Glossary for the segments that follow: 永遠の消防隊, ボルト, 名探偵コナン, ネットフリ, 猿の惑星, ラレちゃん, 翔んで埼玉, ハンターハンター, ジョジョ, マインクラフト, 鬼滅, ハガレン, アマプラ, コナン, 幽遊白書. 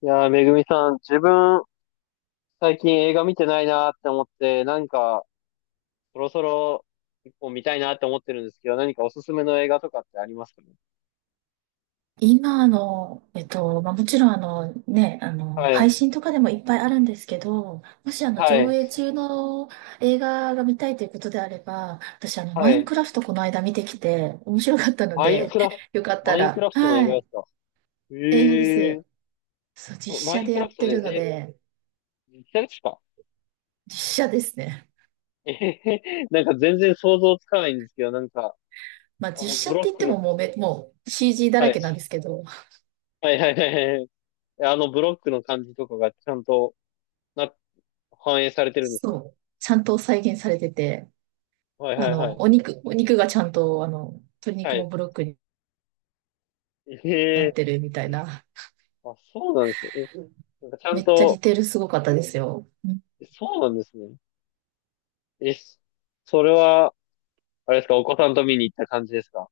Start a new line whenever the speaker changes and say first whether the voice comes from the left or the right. left: いやー、めぐみさん、自分、最近映画見てないなーって思って、何か、そろそろ、一本見たいなって思ってるんですけど、何かおすすめの映画とかってありますかね？
right: 今の、もちろん
left: は
right: 配
left: い、
right: 信とかでもいっぱいあるんですけど、もし
left: は
right: 上
left: い、
right: 映中の映画が見たいということであれば、私
left: は
right: マイン
left: い。
right: クラフトこの間見てきて、面白かったの
left: マイン
right: で、
left: クラフト、
right: よかった
left: マインク
right: ら、
left: ラフトの
right: は
left: 映画で
right: い、
left: すか？え
right: 映画で
left: ー、
right: す。そう、実
left: そう、マ
right: 写
left: イン
right: で
left: ク
right: や
left: ラフ
right: っ
left: ト
right: て
left: で、
right: るので、
left: 実際ですか？
right: 実写ですね。
left: えへへ なんか全然想像つかないんですけど、なんか、
right: まあ、実写
left: ブ
right: って
left: ロ
right: 言
left: ッ
right: っ
left: ク
right: て
left: の、
right: ももうめ、もう CG だ
left: は
right: ら
left: い、
right: けなんですけど、
left: はい、はい、はいはい、ブロックの感じとかがちゃんとな、反映されてるんですか？
right: そう、ちゃんと再現されてて、
left: はい、はい、
right: お肉がちゃんと、鶏
left: は
right: 肉も
left: い。
right: ブロック
left: え
right: なっ
left: ええ。
right: てるみたいな。
left: あ、そうなんですね。なんかちゃ
right: め
left: ん
right: っちゃ
left: と、
right: 似てるすごかったですよ。うん、
left: そうなんですね。え、それは、あれですか、お子さんと見に行った感じですか？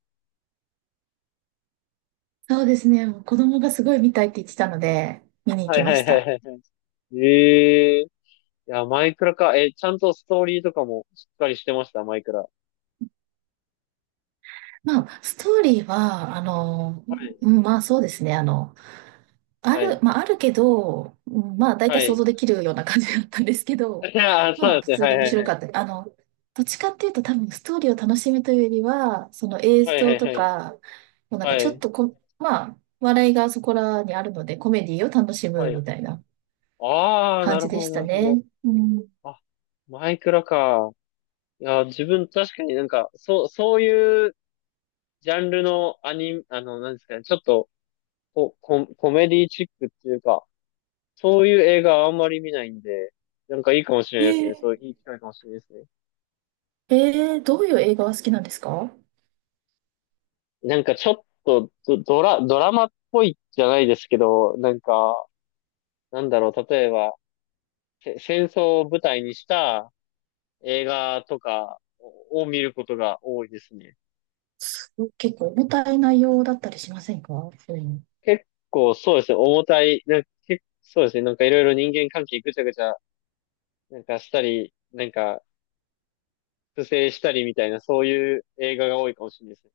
right: そうですね。もう子供がすごい見たいって言ってたので、見に行
left: は
right: き
left: い
right: ま
left: は
right: し
left: いはい
right: た。
left: はいはい。ええ、いや、マイクラか。ちゃんとストーリーとかもしっかりしてました、マイクラ。
right: まあ、ストーリーは、
left: はい、
right: まあそうですね。あの、あ
left: は
right: る、
left: い、
right: まああるけど、まあ大
left: は
right: 体想
left: い。
right: 像できるような感じだったんですけど、
left: いやー、そう
right: ま
left: な
right: あ
left: ん
right: 普
left: ですね。
right: 通
left: は
right: に
left: い
right: 面
left: はい
right: 白
left: はい。
right: かった。どっちかっていうと多分ストーリーを楽しむというよりは、その映
left: はいは
right: 像
left: い
right: と
left: はい。
right: か、もうなんか
left: は
right: ちょっ
left: い、
right: とこ、まあ、笑いがそこらにあるので、コメディを楽し
left: は
right: む
left: い。
right: みたいな
left: ああ、
right: 感
left: な
right: じ
left: る
right: で
left: ほ
right: し
left: ど、
right: た
left: なるほど。
right: ね。うん。
left: あ、マイクラか。いや、自分確かになんか、そう、そういうジャンルのアニ、あの、なんですかね、ちょっとコメディチックっていうか、そういう映画はあんまり見ないんで、なんかいいかもしれないですね。そうい
right: え
left: ういい機会かもしれないですね。
right: どういう映画が好きなんですか？
left: なんかちょっとドラマっぽいじゃないですけど、なんか、なんだろう、例えば、戦争を舞台にした映画とかを見ることが多いですね。
right: すごい結構重たい内容だったりしませんか？そういうの。
left: 結構そうですね、重たい、なんか結構そうですね、なんかいろいろ人間関係ぐちゃぐちゃ、なんかしたり、なんか不正したりみたいな、そういう映画が多いかもしれないですね。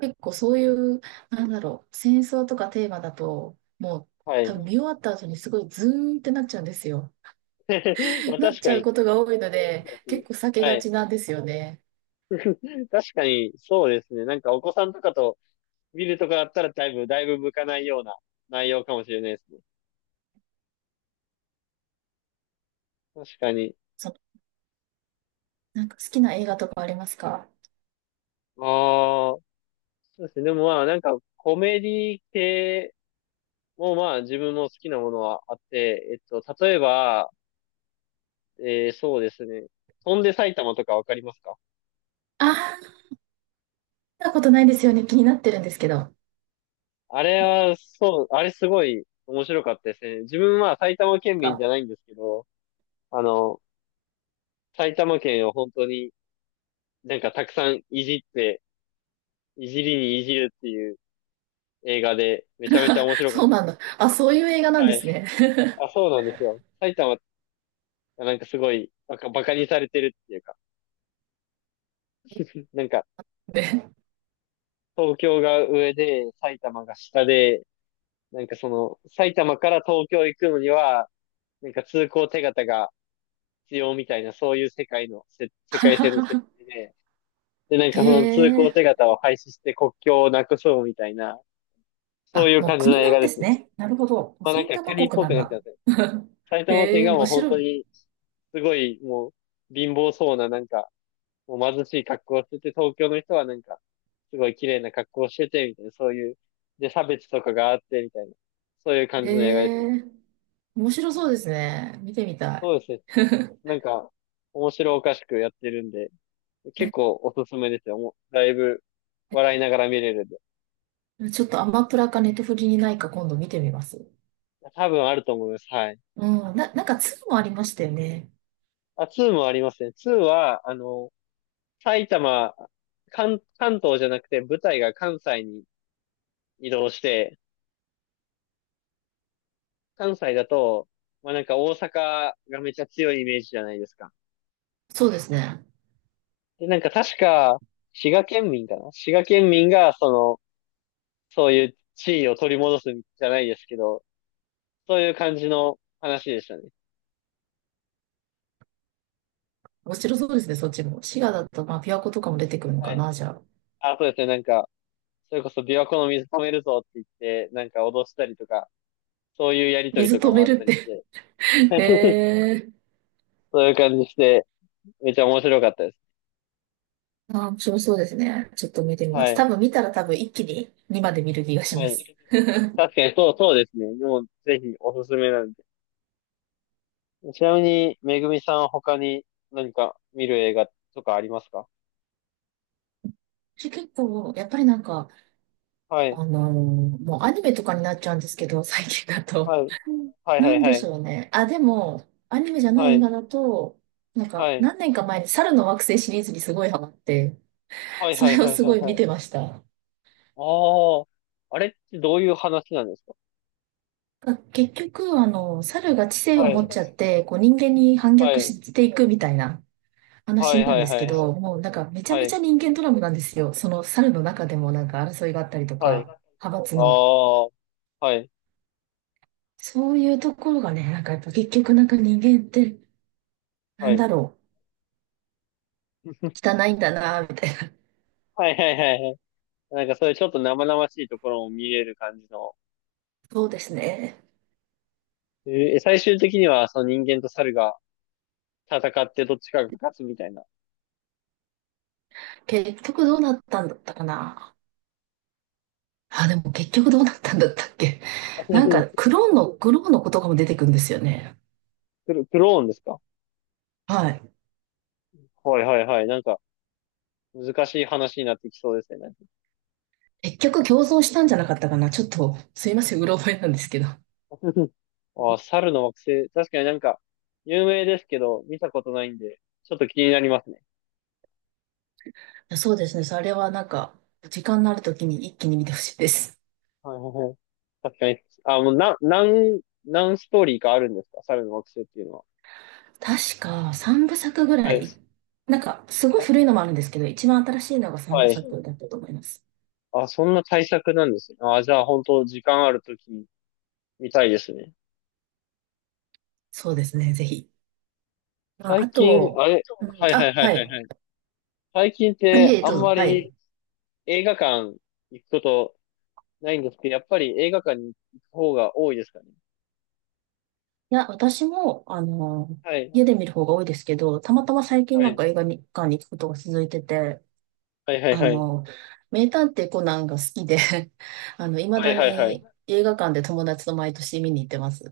right: 結構そういう、なんだろう、戦争とかテーマだと、もう
left: は
right: 多
left: い。
right: 分見終わった後にすごいズーンってなっちゃうんですよ。
left: まあ
right: なっ
left: 確
right: ち
left: か
right: ゃう
left: に、
right: ことが多いので、
left: そうですね。
right: 結構避け
left: は
right: がち
left: い。
right: なんですよね。
left: 確かに、そうですね。なんかお子さんとかと見るとかだったらだいぶ、だいぶ向かないような内容かもしれないですね。確かに。
right: その、なんか好きな映画とかありますか？
left: ああ、そうですね。でもまあなんかコメディ系もまあ自分の好きなものはあって、例えば、そうですね。翔んで埼玉とかわかりますか？
right: ああー、見たことないですよね。気になってるんですけど。
left: あれは、そう、あれすごい面白かったですね。自分は埼玉県民じ
right: あ、
left: ゃないんですけど、あの、埼玉県を本当になんかたくさんいじって、いじりにいじるっていう映画で、めちゃめちゃ面白かっ
right: そう
left: たで
right: な
left: す。
right: んだ。あ、そういう映画なんで
left: はい。
right: すね。
left: あ、そうなんですよ。埼玉がなんかすごいバカにされてるっていうか、なんか
right: ね。
left: 東京が上で埼玉が下で、なんかその埼玉から東京行くのには、なんか通行手形が必要みたいな、そういう世界線の設 定で、で、なん
right: へ
left: かその通行手
right: え。
left: 形を廃止して国境をなくそうみたいな、そう
right: あ、
left: いう
right: もう
left: 感じの
right: 国
left: 映
right: な
left: 画
right: んで
left: です
right: す
left: ね。
right: ね。なるほど。
left: まあなん
right: 埼
left: か
right: 玉
left: 国っ
right: 国
left: ぽ
right: な
left: く
right: ん
left: なって
right: だ。
left: ますね。埼玉
right: へ
left: 県
right: え、
left: が
right: 面
left: もう本
right: 白
left: 当
right: い。
left: に、すごいもう貧乏そうななんか、もう貧しい格好をしてて、東京の人はなんか、すごい綺麗な格好をしてて、みたいな、そういう、で、差別とかがあって、みたいな、そういう感
right: へ
left: じの映画ですね。
right: え、面白そうですね。見てみたい。
left: そうですね。なんか、面白おかしくやってるんで、結構おすすめですよ。もうだいぶ笑いながら見れるんで。
right: ちょっとアマプラかネットフリにないか今度見てみます。
left: 多分あると思います。はい。
right: うん、なんかツーもありましたよね。
left: あ、2もありますね。2は、埼玉、関東じゃなくて舞台が関西に移動して、関西だと、まあなんか大阪がめちゃ強いイメージじゃないですか。
right: そうですね。
left: で、なんか確か、滋賀県民かな滋賀県民が、そういう地位を取り戻すんじゃないですけど、そういう感じの話でしたね。
right: 面白そうですね、そっちも。滋賀だと、まあ、琵琶湖とかも出てくるの
left: は
right: か
left: い。
right: な、じゃあ。
left: あ、そうですね。なんか、それこそ琵琶湖の水止めるぞって言って、なんか脅したりとか、そういうやりとり
right: 水
left: とか
right: 止
left: も
right: め
left: あっ
right: る
left: た
right: っ
left: りし
right: て。
left: て、
right: へえ。
left: そういう感じして、めっちゃ面白かったです。
right: あ、面白そうですね。ちょっと見てみま
left: は
right: す。多
left: い。
right: 分見たら多分一気に2まで見る気がし
left: は
right: ます。
left: い。確かにそうですね。もうぜひおすすめなんで。ちなみに、めぐみさん他に何か見る映画とかありますか？
right: 私結構、やっぱりなんか、
left: はい。
right: あのーもうアニメとかになっちゃうんですけど、最近だと。
left: はい。はいは
right: な
left: い
right: んで
left: は
right: し
left: い。
right: ょうね。あ、でも、アニメじゃな
left: は
right: い映画
left: い。
right: だと、なんか、
left: はい。
right: 何年か前に猿の惑星シリーズにすごいハマって、
left: はい
right: そ
left: はい
right: れを
left: はい
right: す
left: は
right: ご
left: い
right: い
left: は
right: 見
left: い。
right: てました。
left: ああ、あれってどういう話なんですか？
right: が結局、猿が知性
left: は
right: を持
left: い。
right: っちゃって、こう人間に反
left: は
right: 逆
left: い。
right: していくみたいな
left: は
right: 話
left: い
right: な
left: は
right: んで
left: い
right: す
left: は
right: け
left: い。
right: ど、もうなんかめちゃ
left: は
right: めち
left: い。
right: ゃ人間ドラマなんですよ。その猿の中でもなんか争いがあったりと
left: はい。
right: か、
left: あ
right: 派閥の。
left: あ、はい。
right: そういうところがね、なんかやっぱ結局なんか人間って、な
left: は
right: んだ
left: い。
right: ろ汚いんだな、みたいな。
left: はいはいはいはい。なんかそういうちょっと生々しいところも見れる感じの。
right: そうですね。
left: えー最終的にはその人間と猿が戦ってどっちかが勝つみたいな。
right: 結局どうなったんだったかな。あ、でも結局どうなったんだったっけ。なんか、クローンのことかも出てくるんですよね。
left: クローンですか？
right: はい。
left: はいはいはい。なんか難しい話になってきそうですね。なんか
right: 結局共存したんじゃなかったかな。ちょっと、すいません、うろ覚えなんですけど。
left: あー猿の惑星。確かになんか有名ですけど、見たことないんで、ちょっと気になりますね。
right: そうですね。それはなんか、時間のある時に一気に見てほしいです。
left: はいはいはい。確かに。あ、もう何ストーリーかあるんですか猿の惑星っていうのは？
right: 確か3部作ぐ
left: は
right: ら
left: い。
right: い。なんか、すごい
left: あ、
right: 古いのもあるんですけど、一番新しいのが3
left: は
right: 部
left: い。
right: 作だったと思います。
left: あ、そんな対策なんですね。あ、じゃあ本当時間あるとき見たいですね。
right: そうですね、ぜひ。まあ、
left: 最
right: あ
left: 近、
right: と、
left: あれ、
right: うん、
left: はいはい
right: あ、
left: はい
right: は
left: はいは
right: い。
left: い。最近っ
right: あ、い
left: て
right: え、
left: あ
right: どう
left: ん
right: ぞ。
left: ま
right: はい。
left: り映画館行くことないんですけど、やっぱり映画館に行く方が多いですかね？
right: いや、私も、
left: はい。
right: 家で見る方が多いですけど、たまたま最近
left: は
right: なん
left: い。
right: か映画館に行くことが続いてて、
left: はいはい
right: あ
left: はい。
right: の、名探偵コナンが好きで あの、未
left: は
right: だ
left: いはいはい。
right: に映画館で友達と毎年見に行ってます。い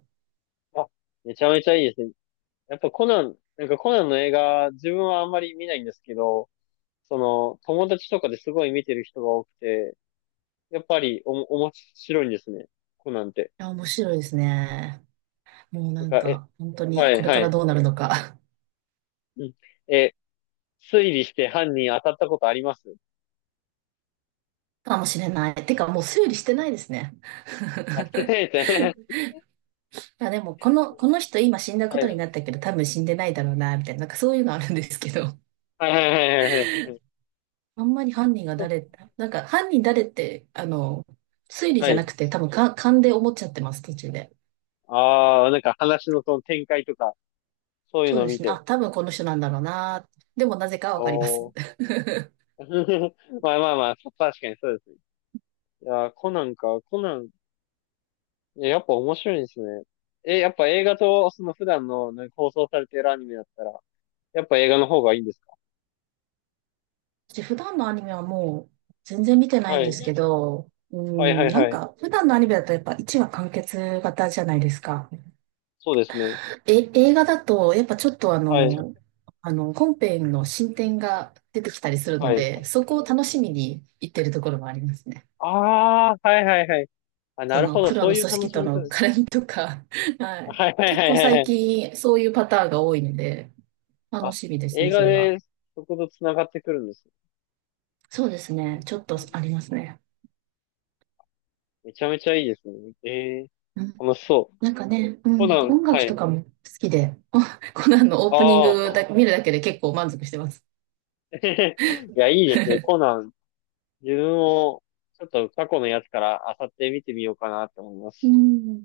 left: あ、めちゃめちゃいいですね。やっぱコナン、なんかコナンの映画、自分はあんまり見ないんですけど、友達とかですごい見てる人が多くて、やっぱり面白いんですね。コナンって。
right: や、面白いですね。もう
left: なん
right: なん
left: か、
right: か、本当
left: は
right: に
left: い
right: これ
left: は
right: から
left: い。
right: どうなるのか
left: うん。え、推理して犯人当たったことあります
right: かもしれない。てか、もう推理してないですね。
left: あ、すいま せん。
right: まあでも、この人今死んだこ
left: は
right: とに
left: い。
right: なったけど、多分死んでないだろうな、みたいな、なんかそういうのあるんですけど、
left: はいはいはいはいはい。
right: あんまり犯人が
left: そう、
right: 誰、なんか犯人誰って、推理
left: は
right: じゃな
left: い。
right: くて、多分か勘で思っちゃってます、途中で。
left: ああ、なんか話のその展開とか、そういう
right: そう
left: のを
right: で
left: 見
right: すね。あ、
left: て。
right: 多分この人なんだろうな。でもなぜかは
left: お
right: わかります。
left: お。まあまあまあ、確かにそうですね。いやー、コナンか、コナン、いや、やっぱ面白いですね。やっぱ映画と、その普段の、ね、放送されてるアニメだったら、やっぱ映画の方がいいんですか？
right: 私普段のアニメはもう全然見てない
left: は
right: んで
left: い。
right: すけど、う
left: はいは
right: ん、
left: い
right: なん
left: はい。
right: か普段のアニメだとやっぱ1話完結型じゃないですか。
left: そうですね。
right: え、映画だと、やっぱちょっとあ
left: はい。
right: の、あの、本編の進展が出てきたりする
left: は
right: の
left: い。
right: で、そこを楽しみに行ってるところもありますね。
left: ああ、はいはいはい。あ、な
right: そ
left: る
right: の
left: ほど。
right: 黒
left: そう
right: の
left: いう
right: 組
left: 楽
right: 織
left: し
right: と
left: み方
right: の
left: です。
right: 絡みとか、はい。
left: はいはい
right: 結
left: はい
right: 構
left: はいは
right: 最
left: い。
right: 近そういうパターンが多いので、楽
left: あ、
right: しみです
left: 映
right: ね、
left: 画
right: それは。
left: でそこと繋がってくるんです
right: そうですね、ちょっと
left: ね。
right: ありますね。
left: めちゃめちゃいいですね。ええ、
right: うん。
left: 楽しそう。
right: なんかね、う
left: コ
right: ん、
left: ナン、
right: 音
left: は
right: 楽
left: い。
right: とかも好きで、コナンのオー
left: あ
right: プニング
left: あ。
right: だ、見るだけで結構満足してます。
left: いや、いいですね。コ ナン、自分も、ちょっと過去のやつからあさって見てみようかなと思いま
right: う
left: す。
right: ん。